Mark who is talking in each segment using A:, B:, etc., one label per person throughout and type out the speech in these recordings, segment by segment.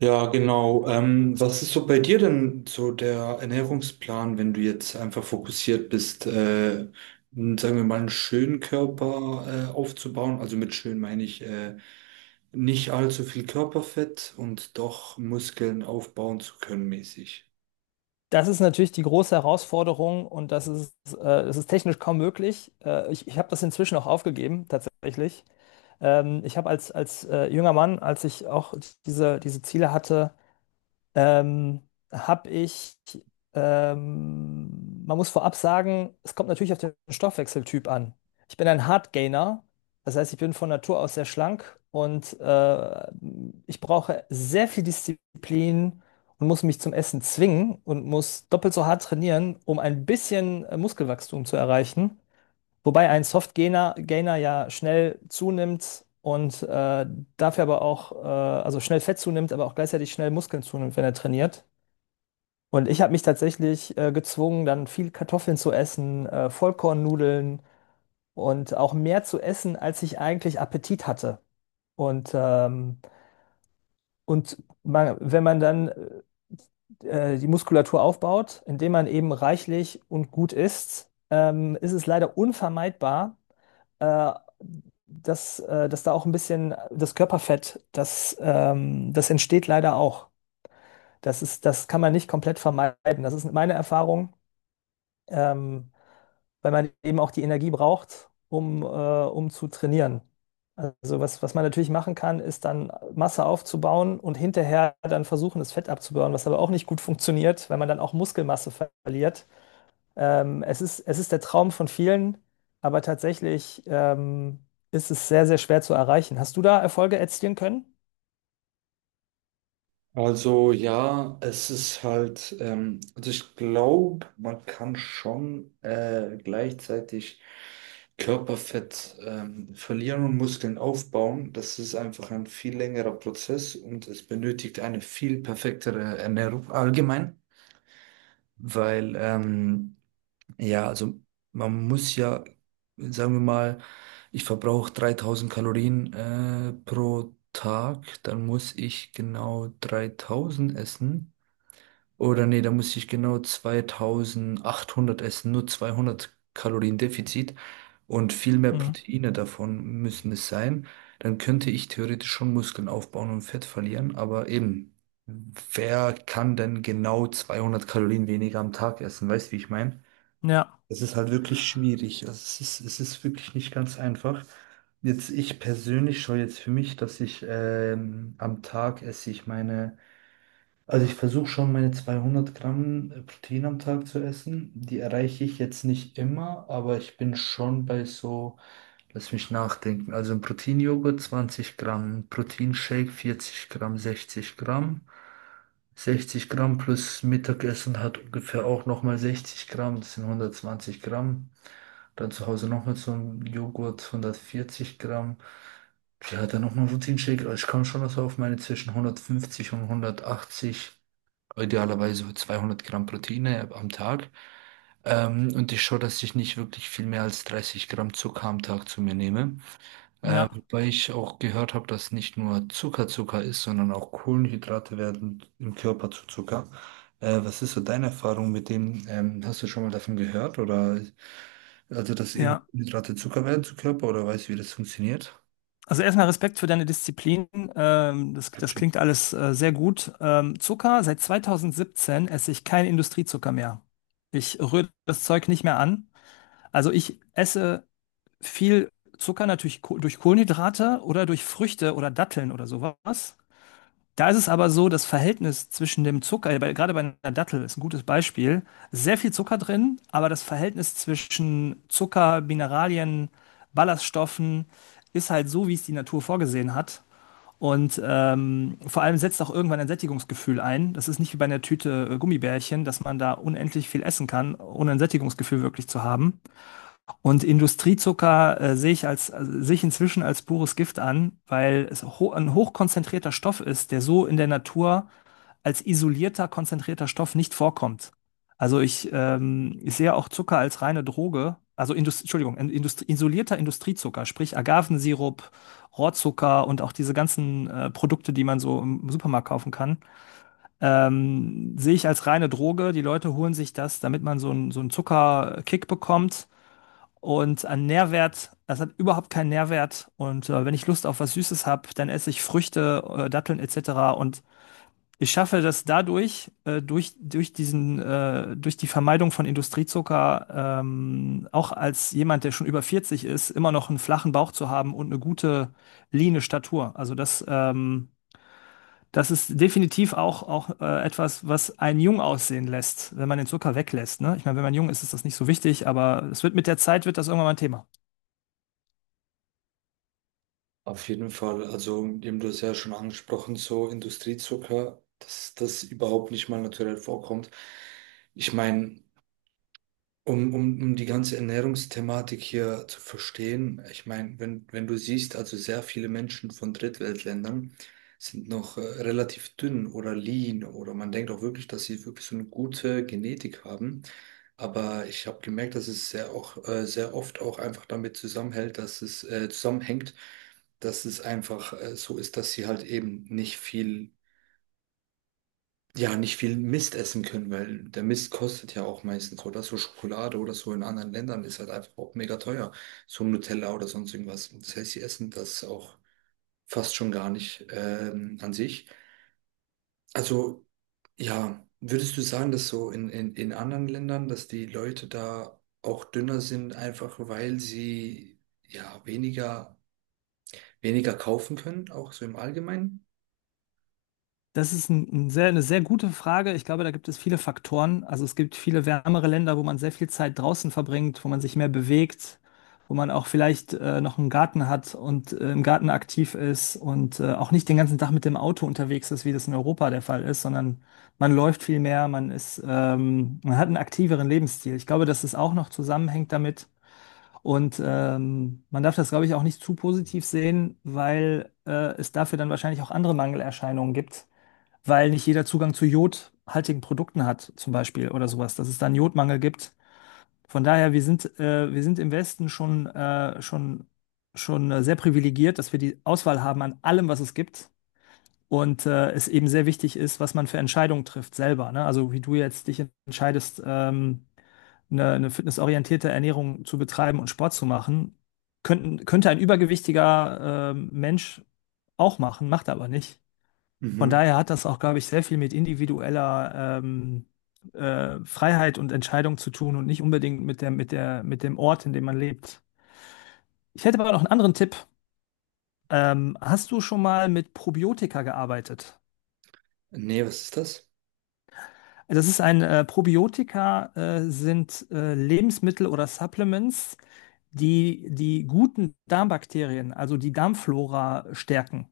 A: Ja, genau. Was ist so bei dir denn so der Ernährungsplan, wenn du jetzt einfach fokussiert bist, sagen wir mal, einen schönen Körper aufzubauen? Also mit schön meine ich nicht allzu viel Körperfett und doch Muskeln aufbauen zu können mäßig.
B: Das ist natürlich die große Herausforderung und das ist, es ist technisch kaum möglich. Ich habe das inzwischen auch aufgegeben, tatsächlich. Ich habe als, als junger Mann, als ich auch diese Ziele hatte, ähm, habe ich, man muss vorab sagen, es kommt natürlich auf den Stoffwechseltyp an. Ich bin ein Hard Gainer, das heißt, ich bin von Natur aus sehr schlank und ich brauche sehr viel Disziplin und muss mich zum Essen zwingen und muss doppelt so hart trainieren, um ein bisschen Muskelwachstum zu erreichen. Wobei ein Soft-Gainer Gainer ja schnell zunimmt und dafür aber auch, also schnell Fett zunimmt, aber auch gleichzeitig schnell Muskeln zunimmt, wenn er trainiert. Und ich habe mich tatsächlich gezwungen, dann viel Kartoffeln zu essen, Vollkornnudeln und auch mehr zu essen, als ich eigentlich Appetit hatte. Und, ähm, und man, wenn man dann die Muskulatur aufbaut, indem man eben reichlich und gut isst, ist es leider unvermeidbar, äh, dass da auch ein bisschen das Körperfett, das entsteht leider auch. Das kann man nicht komplett vermeiden. Das ist meine Erfahrung, ähm, weil man eben auch die Energie braucht, um zu trainieren. Also was man natürlich machen kann, ist dann Masse aufzubauen und hinterher dann versuchen, das Fett abzubauen, was aber auch nicht gut funktioniert, weil man dann auch Muskelmasse verliert. Es ist der Traum von vielen, aber tatsächlich ist es sehr, sehr schwer zu erreichen. Hast du da Erfolge erzielen können?
A: Also ja, es ist halt, also ich glaube, man kann schon gleichzeitig Körperfett verlieren und Muskeln aufbauen. Das ist einfach ein viel längerer Prozess und es benötigt eine viel perfektere Ernährung allgemein, weil ja, also man muss ja, sagen wir mal, ich verbrauche 3000 Kalorien pro Tag, dann muss ich genau 3000 essen. Oder nee, da muss ich genau 2800 essen, nur 200 Kalorien Defizit und viel mehr
B: Mhm.
A: Proteine davon müssen es sein. Dann könnte ich theoretisch schon Muskeln aufbauen und Fett verlieren, aber eben, wer kann denn genau 200 Kalorien weniger am Tag essen? Weißt du, wie ich meine?
B: Ja,
A: Es ist halt wirklich schwierig. Also es ist wirklich nicht ganz einfach. Jetzt, ich persönlich schaue jetzt für mich, dass ich am Tag esse ich meine also ich versuche schon meine 200 Gramm Protein am Tag zu essen. Die erreiche ich jetzt nicht immer, aber ich bin schon bei so, lass mich nachdenken. Also ein Proteinjoghurt 20 Gramm, ein Proteinshake 40 Gramm, 60 Gramm. 60 Gramm plus Mittagessen hat ungefähr auch nochmal 60 Gramm, das sind 120 Gramm. Dann zu Hause nochmal so ein Joghurt 140 Gramm. Ja, dann nochmal ein Proteinshake. Also ich komme schon so auf meine zwischen 150 und 180, idealerweise 200 Gramm Proteine am Tag. Und ich schaue, dass ich nicht wirklich viel mehr als 30 Gramm Zucker am Tag zu mir nehme.
B: ja,
A: Wobei ich auch gehört habe, dass nicht nur Zucker Zucker ist, sondern auch Kohlenhydrate werden im Körper zu Zucker. Was ist so deine Erfahrung mit dem? Hast du schon mal davon gehört? Oder also, dass eben
B: ja.
A: Kohlenhydrate Zucker werden zu Körper oder weißt du, wie das funktioniert?
B: Also erstmal Respekt für deine Disziplin. Das klingt alles sehr gut. Zucker, seit 2017 esse ich keinen Industriezucker mehr. Ich rühre das Zeug nicht mehr an. Also ich esse viel Zucker natürlich ko durch Kohlenhydrate oder durch Früchte oder Datteln oder sowas. Da ist es aber so, das Verhältnis zwischen dem Zucker, gerade bei einer Dattel ist ein gutes Beispiel, sehr viel Zucker drin, aber das Verhältnis zwischen Zucker, Mineralien, Ballaststoffen ist halt so, wie es die Natur vorgesehen hat. Und vor allem setzt auch irgendwann ein Sättigungsgefühl ein. Das ist nicht wie bei einer Tüte Gummibärchen, dass man da unendlich viel essen kann, ohne ein Sättigungsgefühl wirklich zu haben. Und Industriezucker sehe ich also sehe ich inzwischen als pures Gift an, weil es ho ein hochkonzentrierter Stoff ist, der so in der Natur als isolierter, konzentrierter Stoff nicht vorkommt. Also ich sehe auch Zucker als reine Droge, also Indust Entschuldigung, in- Indust isolierter Industriezucker, sprich Agavensirup, Rohrzucker und auch diese ganzen Produkte, die man so im Supermarkt kaufen kann, sehe ich als reine Droge. Die Leute holen sich das, damit man so einen Zuckerkick bekommt. Und an Nährwert, das hat überhaupt keinen Nährwert. Und wenn ich Lust auf was Süßes habe, dann esse ich Früchte, Datteln etc. Und ich schaffe das dadurch, durch durch die Vermeidung von Industriezucker, auch als jemand, der schon über 40 ist, immer noch einen flachen Bauch zu haben und eine gute, leane Statur. Also das ist definitiv auch etwas, was einen jung aussehen lässt, wenn man den Zucker weglässt. Ne? Ich meine, wenn man jung ist, ist das nicht so wichtig, aber es wird mit der Zeit wird das irgendwann mal ein Thema.
A: Auf jeden Fall, also eben du hast ja schon angesprochen, so Industriezucker, dass das überhaupt nicht mal naturell vorkommt. Ich meine, um die ganze Ernährungsthematik hier zu verstehen, ich meine, wenn du siehst, also sehr viele Menschen von Drittweltländern sind noch relativ dünn oder lean oder man denkt auch wirklich, dass sie wirklich so eine gute Genetik haben. Aber ich habe gemerkt, dass es sehr, auch, sehr oft auch einfach damit zusammenhält, dass es zusammenhängt, dass es einfach so ist, dass sie halt eben nicht viel Mist essen können, weil der Mist kostet ja auch meistens, oder? So Schokolade oder so in anderen Ländern ist halt einfach auch mega teuer. So Nutella oder sonst irgendwas. Das heißt, sie essen das auch fast schon gar nicht an sich. Also ja, würdest du sagen, dass so in anderen Ländern, dass die Leute da auch dünner sind, einfach weil sie ja weniger, weniger kaufen können, auch so im Allgemeinen?
B: Das ist eine sehr gute Frage. Ich glaube, da gibt es viele Faktoren. Also es gibt viele wärmere Länder, wo man sehr viel Zeit draußen verbringt, wo man sich mehr bewegt, wo man auch vielleicht noch einen Garten hat und im Garten aktiv ist und auch nicht den ganzen Tag mit dem Auto unterwegs ist, wie das in Europa der Fall ist, sondern man läuft viel mehr, man hat einen aktiveren Lebensstil. Ich glaube, dass es auch noch zusammenhängt damit. Und man darf das, glaube ich, auch nicht zu positiv sehen, weil es dafür dann wahrscheinlich auch andere Mangelerscheinungen gibt, weil nicht jeder Zugang zu jodhaltigen Produkten hat, zum Beispiel oder sowas, dass es da einen Jodmangel gibt. Von daher, wir sind im Westen schon sehr privilegiert, dass wir die Auswahl haben an allem, was es gibt. Und es eben sehr wichtig ist, was man für Entscheidungen trifft selber. Ne? Also wie du jetzt dich entscheidest, eine fitnessorientierte Ernährung zu betreiben und Sport zu machen, könnte ein übergewichtiger Mensch auch machen, macht er aber nicht. Von
A: Mhm.
B: daher hat das auch, glaube ich, sehr viel mit individueller Freiheit und Entscheidung zu tun und nicht unbedingt mit dem Ort, in dem man lebt. Ich hätte aber noch einen anderen Tipp. Hast du schon mal mit Probiotika gearbeitet?
A: Nee, was ist das?
B: Das ist ein Probiotika, sind Lebensmittel oder Supplements, die die guten Darmbakterien, also die Darmflora stärken.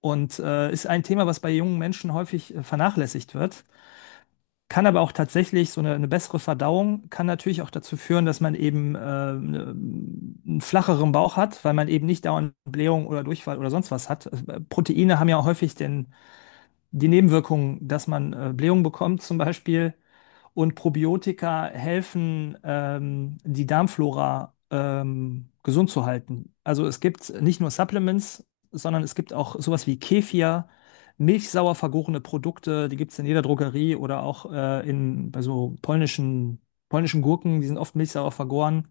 B: Und ist ein Thema, was bei jungen Menschen häufig vernachlässigt wird. Kann aber auch tatsächlich so eine bessere Verdauung kann natürlich auch dazu führen, dass man eben ne- einen flacheren Bauch hat, weil man eben nicht dauernd Blähung oder Durchfall oder sonst was hat. Also, Proteine haben ja häufig die Nebenwirkung, dass man Blähung bekommt zum Beispiel, und Probiotika helfen, die Darmflora gesund zu halten. Also es gibt nicht nur Supplements, sondern es gibt auch sowas wie Kefir, milchsauer vergorene Produkte, die gibt es in jeder Drogerie oder auch bei so polnischen Gurken, die sind oft milchsauer vergoren.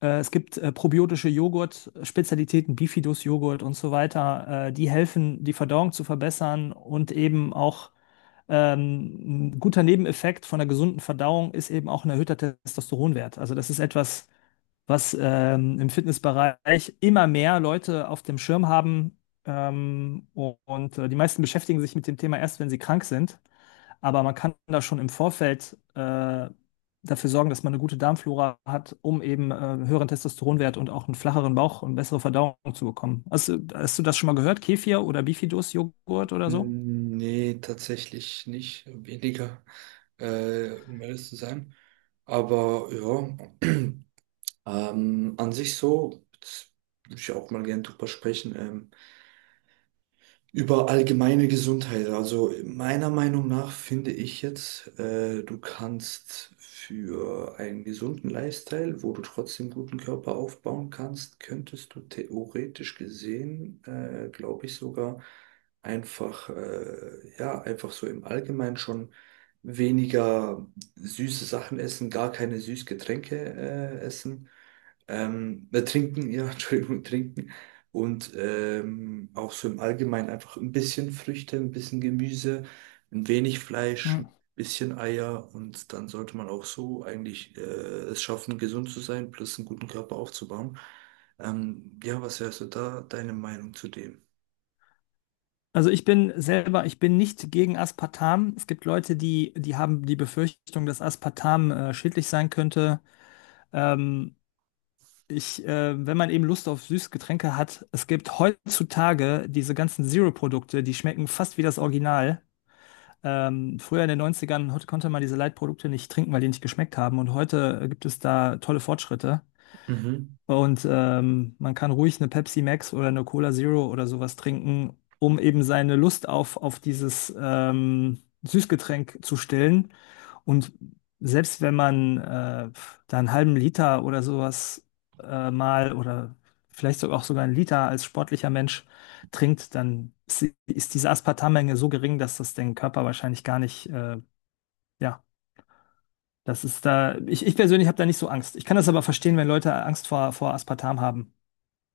B: Es gibt probiotische Joghurt, Spezialitäten, Bifidus-Joghurt und so weiter, die helfen, die Verdauung zu verbessern und eben auch, ein guter Nebeneffekt von einer gesunden Verdauung ist eben auch ein erhöhter Testosteronwert. Also das ist etwas, was im Fitnessbereich immer mehr Leute auf dem Schirm haben. Und die meisten beschäftigen sich mit dem Thema erst, wenn sie krank sind. Aber man kann da schon im Vorfeld dafür sorgen, dass man eine gute Darmflora hat, um eben einen höheren Testosteronwert und auch einen flacheren Bauch und bessere Verdauung zu bekommen. Hast du das schon mal gehört? Kefir oder Bifidus-Joghurt oder so?
A: Hm, nee, tatsächlich nicht. Weniger, um ehrlich zu sein. Aber ja, an sich so, jetzt würde ich auch mal gerne drüber sprechen. Über allgemeine Gesundheit. Also meiner Meinung nach finde ich jetzt, du kannst für einen gesunden Lifestyle, wo du trotzdem guten Körper aufbauen kannst, könntest du theoretisch gesehen, glaube ich sogar, einfach, ja, einfach so im Allgemeinen schon weniger süße Sachen essen, gar keine Süßgetränke, essen. Trinken, ja, Entschuldigung, trinken. Und auch so im Allgemeinen einfach ein bisschen Früchte, ein bisschen Gemüse, ein wenig Fleisch, ein bisschen Eier und dann sollte man auch so eigentlich es schaffen, gesund zu sein, plus einen guten Körper aufzubauen. Ja, was wärst du da, deine Meinung zu dem?
B: Also ich bin nicht gegen Aspartam. Es gibt Leute, die haben die Befürchtung, dass Aspartam schädlich sein könnte. Ähm, Wenn man eben Lust auf Süßgetränke hat, es gibt heutzutage diese ganzen Zero-Produkte, die schmecken fast wie das Original. Früher in den Neunzigern konnte man diese Light-Produkte nicht trinken, weil die nicht geschmeckt haben. Und heute gibt es da tolle Fortschritte.
A: Mhm.
B: Und man kann ruhig eine Pepsi Max oder eine Cola Zero oder sowas trinken, um eben seine Lust auf dieses Süßgetränk zu stillen. Und selbst wenn man da einen halben Liter oder sowas mal oder vielleicht sogar einen Liter als sportlicher Mensch trinkt, dann ist diese Aspartammenge so gering, dass das den Körper wahrscheinlich gar nicht, ja, das ist da, ich persönlich habe da nicht so Angst. Ich kann das aber verstehen, wenn Leute Angst vor Aspartam haben.